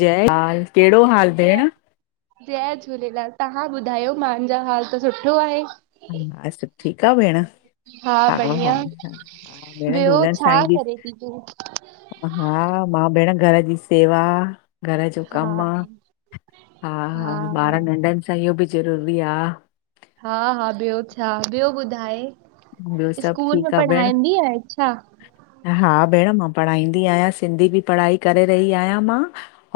जय लाल कहिड़ो हाल जय भेण जय झूलेलाल तव्हां ॿुधायो मांहजा हाल त सुठो आहे सुठी ठीकु आ भेण? हा हा, हा, हा भेण ॿियो झूलण छा साईं जी करे थी तूं हा मां भेण घर जी सेवा घर जो कमु हा, हा ॿार नंढनि सां इहो बि ज़रूरी आ हा हा ॿियो छा? ॿियो ॿुधाए ॿियो सभु स्कूल में ठीकु आ भेण? पढ़ाईंदी आहें छा? हा भेण मां पढ़ाईंदी आहियां, सिंधी बि पढ़ाई करे रही आहियां मां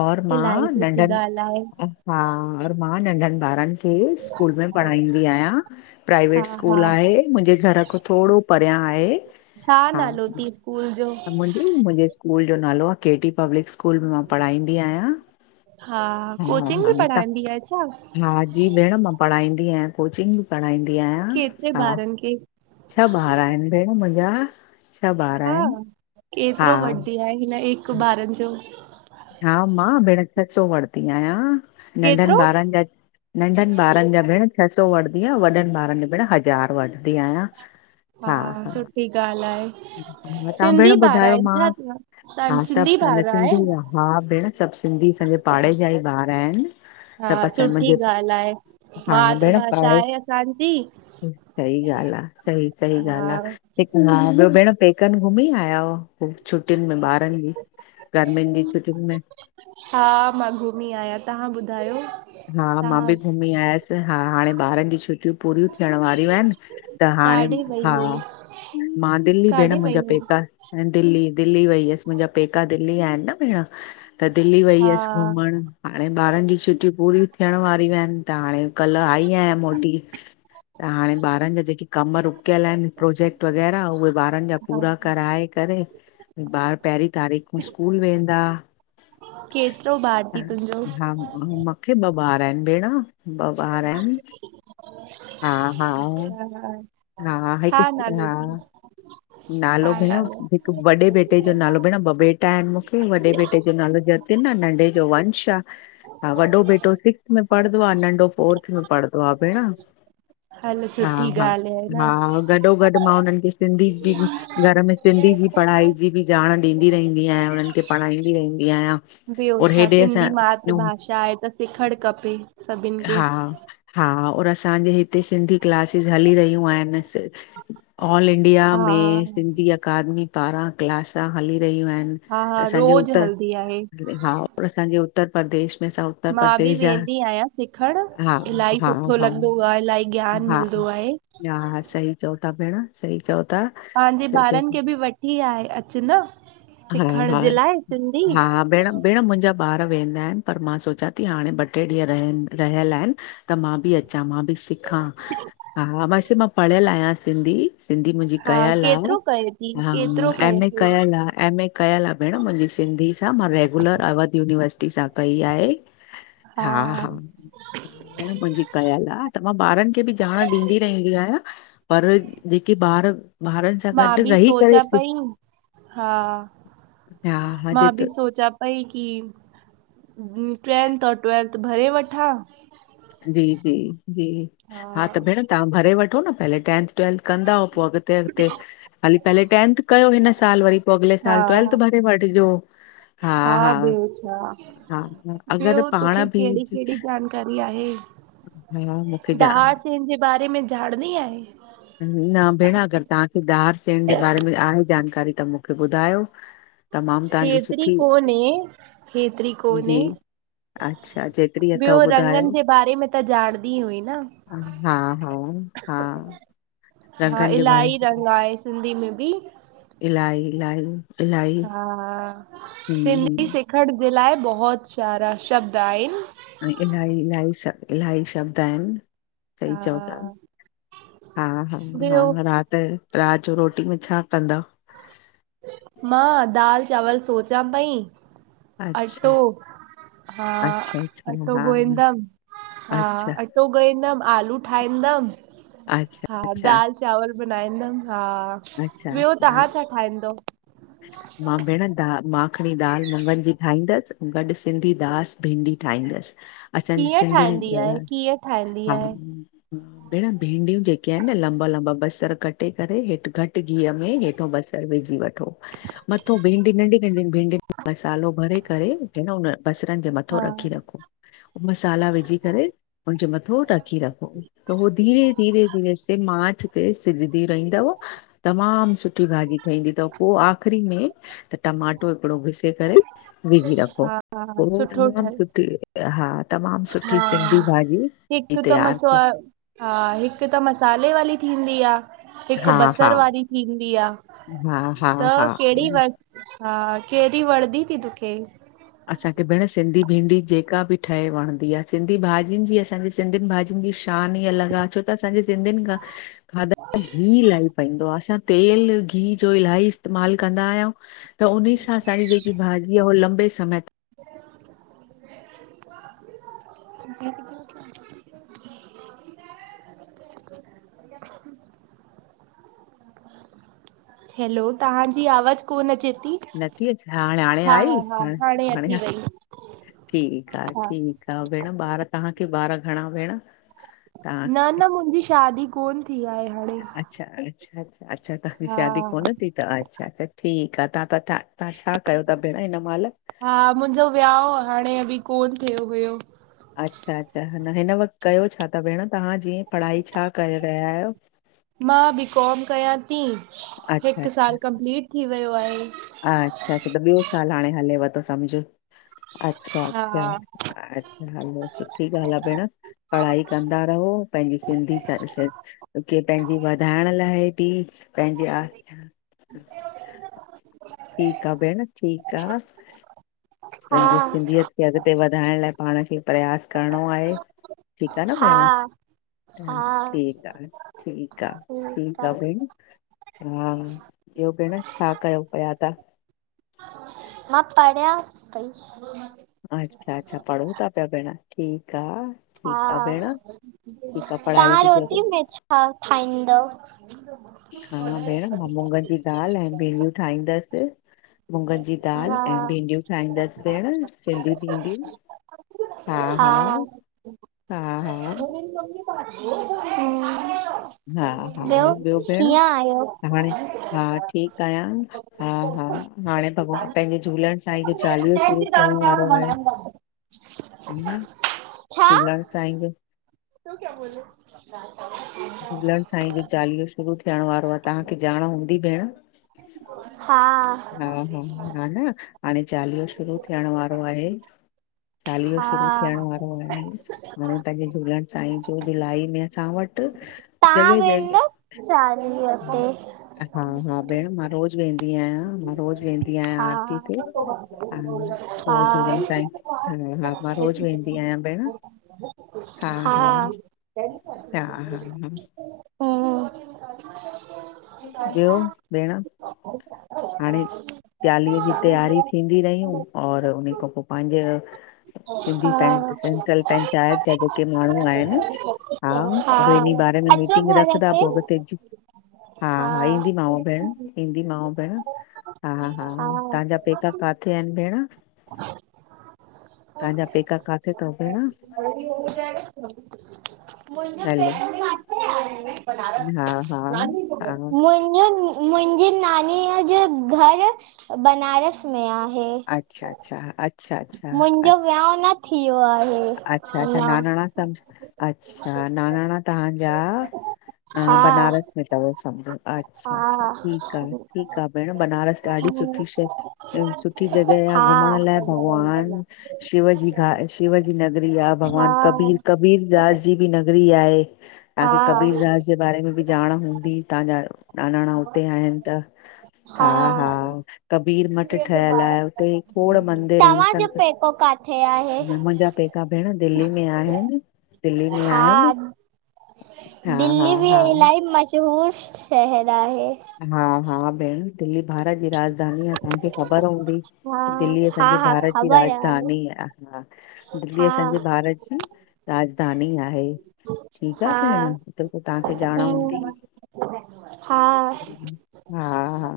और मां इलाही सुठी नंढनि ॻाल्हि आहे हा और मां नंढनि ॿारनि खे स्कूल में पढ़ाईंदी आहियां हा प्राइवेट हा स्कूल आहे, मुंहिंजे घर खों थोड़ो परियां आहे छा नालो थी स्कूल जो मुंहिंजे स्कूल जो नालो आ केडी पब्लिक स्कूल में मां पढ़ाईंदी आहियां हा हा कोचिंग हा बि त पढ़ाईंदी आहे छा? हा जी भेण मां पढ़ाईंदी आहियां, कोचिंग बि पढ़ाईंदी आहियां। केतिरे हा ॿारनि खे छह ॿार आहिनि भेण मुंहिंजा छह ॿार हा आहिनि हा केतिरो वॾी आहे हिन हिकु ॿारनि जो हा मां भिण छ सौ वरती आयां नंढ केतिरो ॿारन जा नंढन ॿारन जा भेण छह सौ वठंदी आ वॾन ॿारन ज भेण हज़ार वठंदी आहियां। हा सुठी ॻाल्हि आहे तव्हां भेण सिंधी ॿार ॿुधायो आहिनि मां छा तव्हां हा सभ सिंधी असांजा ॿार सिंधी आहियो हा भेण सभ सिंधी असांजे पाड़े जा ई ॿार आहिन। हा सुठी ॻाल्ह आहे हा भेण मातृभाषा पाणे आहे असांजी। सही ॻाल्ह आ सी सी हा ॻाल्ह आ ॿयो भेण पे कन घुमी आया हुआ छुटियुन में ॿारन जी गर्मियुन जी छुटियुन में? हा मां घुमी आयां तव्हां ॿुधायो? हा मां तव्हां बि घुमी आयस हा हाणे ॿारन जी छुटियूं पूरियूं थियण वारियूं आहिन। त हाणे काॾे वई हा हुई मां दिल्ली भेण काॾे वई मुंजा हुई पेका। दिल्ली दिल्ली वई हुअस मुंजा पेका दिल्ली आहिन न भेण त दिल्ली वई हा हुयस घुमण हाणे ॿारन जी छ पूरियूं थियण वारियूं हिन त हाणे कल आई आयां मोती। त हाणे ॿारन जा जेके कम रुकयल आहिन प्रोजेक्ट वग़ैरह उहे ॿारन जा हा पूरा कराए करे ॿार पहिरीं तारीख़ में स्कूल वेंदा। केतिरो ॿार ह थी तुंहिंजो हा मां मुखे ॿ ॿार आहिन भेण ॿ ॿार आहिन हा-हा अच्छा हा हा हिक छा नालो हा थी नालो भेण वॾे बेटे जो नालो भेण ॿ बेटा आहिन मुखे वॾे बेटे जो नालो जतिन आ नंढे जो वंश आ। हा वॾो बेटो सिक्स्थ में पढ़ंदो आ, नंढो फोर्थ में पढ़ंदो आ भेण। हलो हा सुठी हा ॻाल्ह आहे। हा न गॾो गॾ मां हुनन खे सिंधी बि घर में सिंधी जी पढ़ाई जी बि ॼाण ॾींदी रहंदी आयां उन्हन खे पढ़ाईंदी रहंदी आहियां। ॿियो और छा हेॾे सिंधी असां मातृभाषा आहे त सिखण खपे। सभिनि खे हा हा और असांजे हिते सिंधी क्लासिस हली रहियूं आहिन ऑल इंडिया में हा सिंधी अकादमी पारां क्लास हली रहियूं आहिन। हा हा असांजे रोज़ उत्तर हलंदी आहे हा असांजे उत्तर प्रदेश में सभ मां बि वेंदी आयां। सिखण हा इलाही हा सुठो हा लॻंदो आ इलाही ज्ञान मिलंदो आहे। हा-हा सही चओ था भेण सही चओ था। पांजे सही चओ ॿारन था खे बि वठी आहे अच न हा सिखण हा जे लाइ सिंधी। हा भेण भेण मुंहिंजा ॿार वेंदा आहिन, पर मां सोचां थी हाणे ब - टे ॾीह रहियल आहिन, त मां बि अचां। मां बि सिखां, हा मां, वैस मां पढ़ियल आहियां सिंधी। सिंधी मुंजी हा कयल आ, केतिरो कए थी हा केतिरो कए एमए थी कयल आ, एमए। कयल आ भेण मुंजी सिंधी सां, मां रेगुलर अवध यूनिवर्सिटी सां कई आहे। हा- हा भेण मुंजी कयल आ त मां ॿारन खे बि ॼाण ॾींदी रहंदी आहियां। पर जेके ॿार ॿारन सां गॾ मां बि रही करे सोचां पई हा हा हॼ मां बि त सोचां पई की टेंथ और ट्वेल्थ भरे वठां। जी- जी- जी हा, त भेण तव्हां भरे वठो न पहले टेंथ ट्वेल्थ कंदा हूअव, पो अॻते अॻते, हाली, पहले टेंथ कयो हिन साल वरी पो अगले हा साल ट्वेल्थ भरे वठिजो। हा- हा, ॿियो छा हा- हा ॿियो अगरि पांण तोखे कहिड़ी बिज कहिड़ी जानकारी आहे, मूंखे जा दहाड़ सेन जे बारे में ॼाणनी आहे? न भेंण अगरि तहांखे दहार सेन जे बारे में आहे जानकारी त मुख खे ॿुधायो। तमामु तव्हांजी हेतरी सुठी कोन्हे -हेतरी कोन्हे। जी अच्छा, जेतिरी ॿियो अथव रंगनि ॿुधायो। जे बारे में त जाणदी हुई न। हा - हा- हा। हा रंगनि जे बारे इलाही में रंग आहे सिंधी में बि। इलाही- इलाही। इलाही हा, हम्म सिंधी हम्म सिखण जे लाए बहुत सारा शब्द आहिन। ऐं इल्हाई- इल्हाई शब इल्हाई शब्द आहिनि। सही चओ ता, हा हा- हा- ॿियो हा रात त रात जो रोटी में छा कंदव? मां दाल चांवल सोचां पई अच्छा अटो, हा, अच्छा अच्छा अटो हा गोइंदम हा अच्छा अटो गोईंदम, आलू ठाइंदम अच्छा- अच्छा। चांवल बनाईंदमि, हा। अच्छा- अच्छा। ठाहींदो। मां भेणं, दा, मां मखणी दाल मुङनि जी ठाहींदसि, अंउं गॾु सिंधी दास भिंडी ठाहींदसि। असांजी कीअं ठाहींदी आहे सिंधियुनि कीअं ठाहींदी हा आहे? भेंण भींंडियूं जेके आहिनि न लंबा- लंबा बसर कटे करे हेठि घटि -टि घीअ में हेठों बसरु विझी वठो मथों भिंडी नंढी- नंढी भिंडियुनि खे मसालो भरे करे जींअ न हुन बसरनि जे मथो हा रखी रखो, पो मसाला विझी करे उनजे मथो रखी रखो। त हो धीरे- धीरे- धीरे सिम आंच ते सिझदी रहींदव तमामु सुठी भाॼी ठहंदी थव। पो आख़िरी में त टमाटो हिकिड़ो घिसे करे विझी रखो। हा हा पो सुठो तमाम ठहे सुठी। हा तमामु हा सुठी सिंधी भाॼी ती हिकु त मसो तयारु थे। हा हिक त मसाले वाली थींदी आ। हिकु हा हा बसर वारी थींदी आ, हा हा त हा कहिड़ी व हा कहिड़ी वणदी ती तुखे? असांखे भेंण सिंधी भिंडी जेका बि ठहे वणंदी आ, सिंधी भाॼियुनि जी असांजे सिंधियुनि भाॼियुनि जी शान ई अलॻि आ, छो त असांजे सिंधियुनि खां खाधदन में गिहु इल्हाई पईंदो आ, असां तेलु गिहु जो इल्हाई इस्तेमालु कंदा आहियंउ त उन्हे सां असांजी जेकी भाॼी आ हो लंबे समय [inaudible] [inaudible] हैलो तहांजी आवाज़ु कोन्ह अचे ती। नथी अचे, हा हाणे -हाणे आई हाणे अची -हाणे वई ठीकु आ, हा ठीकु आ, भेण ॿार तव्हांखे ॿार घणा भेण तव्हां न, न मुंहिंजी शादी कोन थी आहे हाणे अच्छा, अच्छा, अच्छा, अच्छा तव्हां जी शादी हा कोन थी थव अच्छा अच्छा ठीकु आ तव्हां त था तव्हां छा कयो था भेण हिन माहिल हा मुंहिंजो विहांउ हाणे अभी कोन थियो हुयो अच्छा, अच्छा न हिन वक़्तु कयो छा था भेण तव्हां जीअं पढ़ाई छा करे रहिया आहियो? मां बीकॉम कयां थी, अच्छा हिकु अच्छा साल कंप्लीट थी वियो आहे। अच्छा, अच्छा त ॿियो साल हाणे हलेव थो समझ अच्छा, अच्छा हा हा अच्छा हलो सुठी ॻाल्हि आ भेण पढ़ाई कंदा रहो पंहिंजी सिंधी के पंहिंजी वधाइण लाइ बि पंहिंजी आ [inaudible] ठीकु आ भेण, ठीकु आ हा पंहिंजो सिंधियत की अॻिते वधाइण लाइ पाण खे प्रयास करिणो आहे, ठीकु आ न भेण हा हा ठीकु आ, ठीकु आ, ठीकु आ भेण हा ॿियो भेण छा कयो पिया तव्हां? मां पढ़ियां पई अच्छा, अच्छा पढो था पिया भेण ठीकु आ हा ठीकु आ भेण ठीकु आ पढ़ाई तव्हां बि रोटी ज़रूरी में छा छा ठाहींदव हा भेण मां मुूङनि जी दालि ऐं भींडियूं ठाहींदसि। मुङनि जी मुूङनि जी दाल हा ऐं भिडियूं ठाईंदसि भेण फिर दीदी ईंदी हा हा-हा, हा-हा हूं हा ॿियो हा ॿियो भेण कीअं हाणे हा आयो? ठीकु आहियां हा, हा हाणे भॻवान पंहिंजे झूलण साईं जो चालीहो थियो थिहण वारो आहे, ह ना झूलण साईं जो तो क्या बोले? झूलण साईं जो चालीहो शुरू थियण वारो आ तव्हांखे जाण हूंदी भेण हा हा, हा, हा न हाणे चालीहो शुरू थियण वारो आहे। चालीहो शुरू थियण हा वारो आहे हाणे पंहिंजे झूलण साईं जो जुलाई में असां वटि जॻह ज चाली हुते हा, हा भेण मां रोज़ु वेंदी आहियां मां रोज़ वेंदी आहियां हा आरती ते हा रोज़ झूलण हा एं भेण हा, हा [inaudible] हा हा हा हम्म ॿियो भेण हाणे चालीहें जी तयारी थींदी रहियूं और उन्ही खों पो पंहिंजे हा सिंधी पं सेंट्रल पंचायत जा जेके माण्हू आहिनि हा उहे इन्ही बारन में अचो मीटिंग घर रखदा ते पो बस तेजू हा, हा ईंदीमांव भेण, ईंदीमांव भेण हा हा तव्हांजा पेका काथे आहिनि भेण तव्हां जा पैका काथे अथव भेण मुंहिंजो हलो पेट काथे आहे? हा हा हा मु मुंहिंजी नानीअ जो घर बना बनारस में आहे अच्छा अच्छा अच्छा अच्छा मुंहिंजो अच्छा विहाउ न थियो आहे अच्छा अच्छा अञा नानाणा सम अच्छा नानाणा तहांजा ह हा बनारस में समो अच्छा अच्छा हा ठीक आ, ठीक आ भेण बनारस ॾाढी हम्म सुठी शइ सुठी जॻह आ हा घुमण लाइक भॻवान शिव जी आ शिव नगरी आए, हा भॻवान कबीर कबीरदास जी बि नगरी आए। तां हा खे कबीरदास जे बारे में बि ॼाण हूंदी तां जा नानाणा हुते आहिन त हा कबीर मठ ठहियल आहे हुते, खोड़ मंदर आहिन तव्हांजो सब पेको काथे आहे? मुंहिंजा ठीक आ भेण दिल्लीअ में आहिन हा हा हा दिल्ली भी हा इलाही मशहूर शहर आहे हा हा भेण दिल्ली भारत जी राजधानी आ तांखे ख़बर हूंदी हा, दिल्ली हा, पंहिंजे हा भारत जी ख़बर आहे, राजधानी आ हा दिल्ली हा, असांजे भारत जी राजधानी आहे ठीक आ हा, भेण त पो तां खे ॼाण हूंदी हम्म हा, हा हा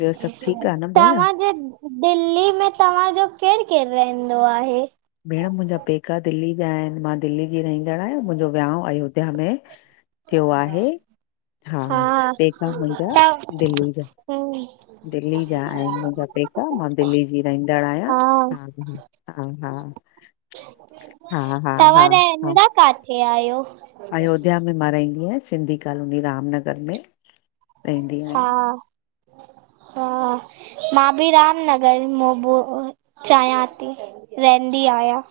ॿियो सभ ठीक आ न भेण तव्हांजे दिल्ली में तव्हां तव्हाजो केर केर रहंदो आहे भेण मुंहिंजा पेका दिल्ली जा आहिन। मां दिल्लीअ जी रहंदड़ आहियां। मुंहिंजो विहाउ अयोध्या में थियो आहे। हा पेका मुंहिंजा त दिल्ली जा हम्म, दिल्ली जा आहिन मुंहिंजा पेक मां दिल्ली जी रहिंदड़ आहियां हा, ह हा हा हा हा तव्हां हा हा रहंदा काथे आयो अयोध्या में मां रर्ईंदी आहियां, सिंधी कॉलोनी रामनगर में। रहंदी आहियां हा हा मां बि रामनगर चाहियां थी, रहंदी आहियां।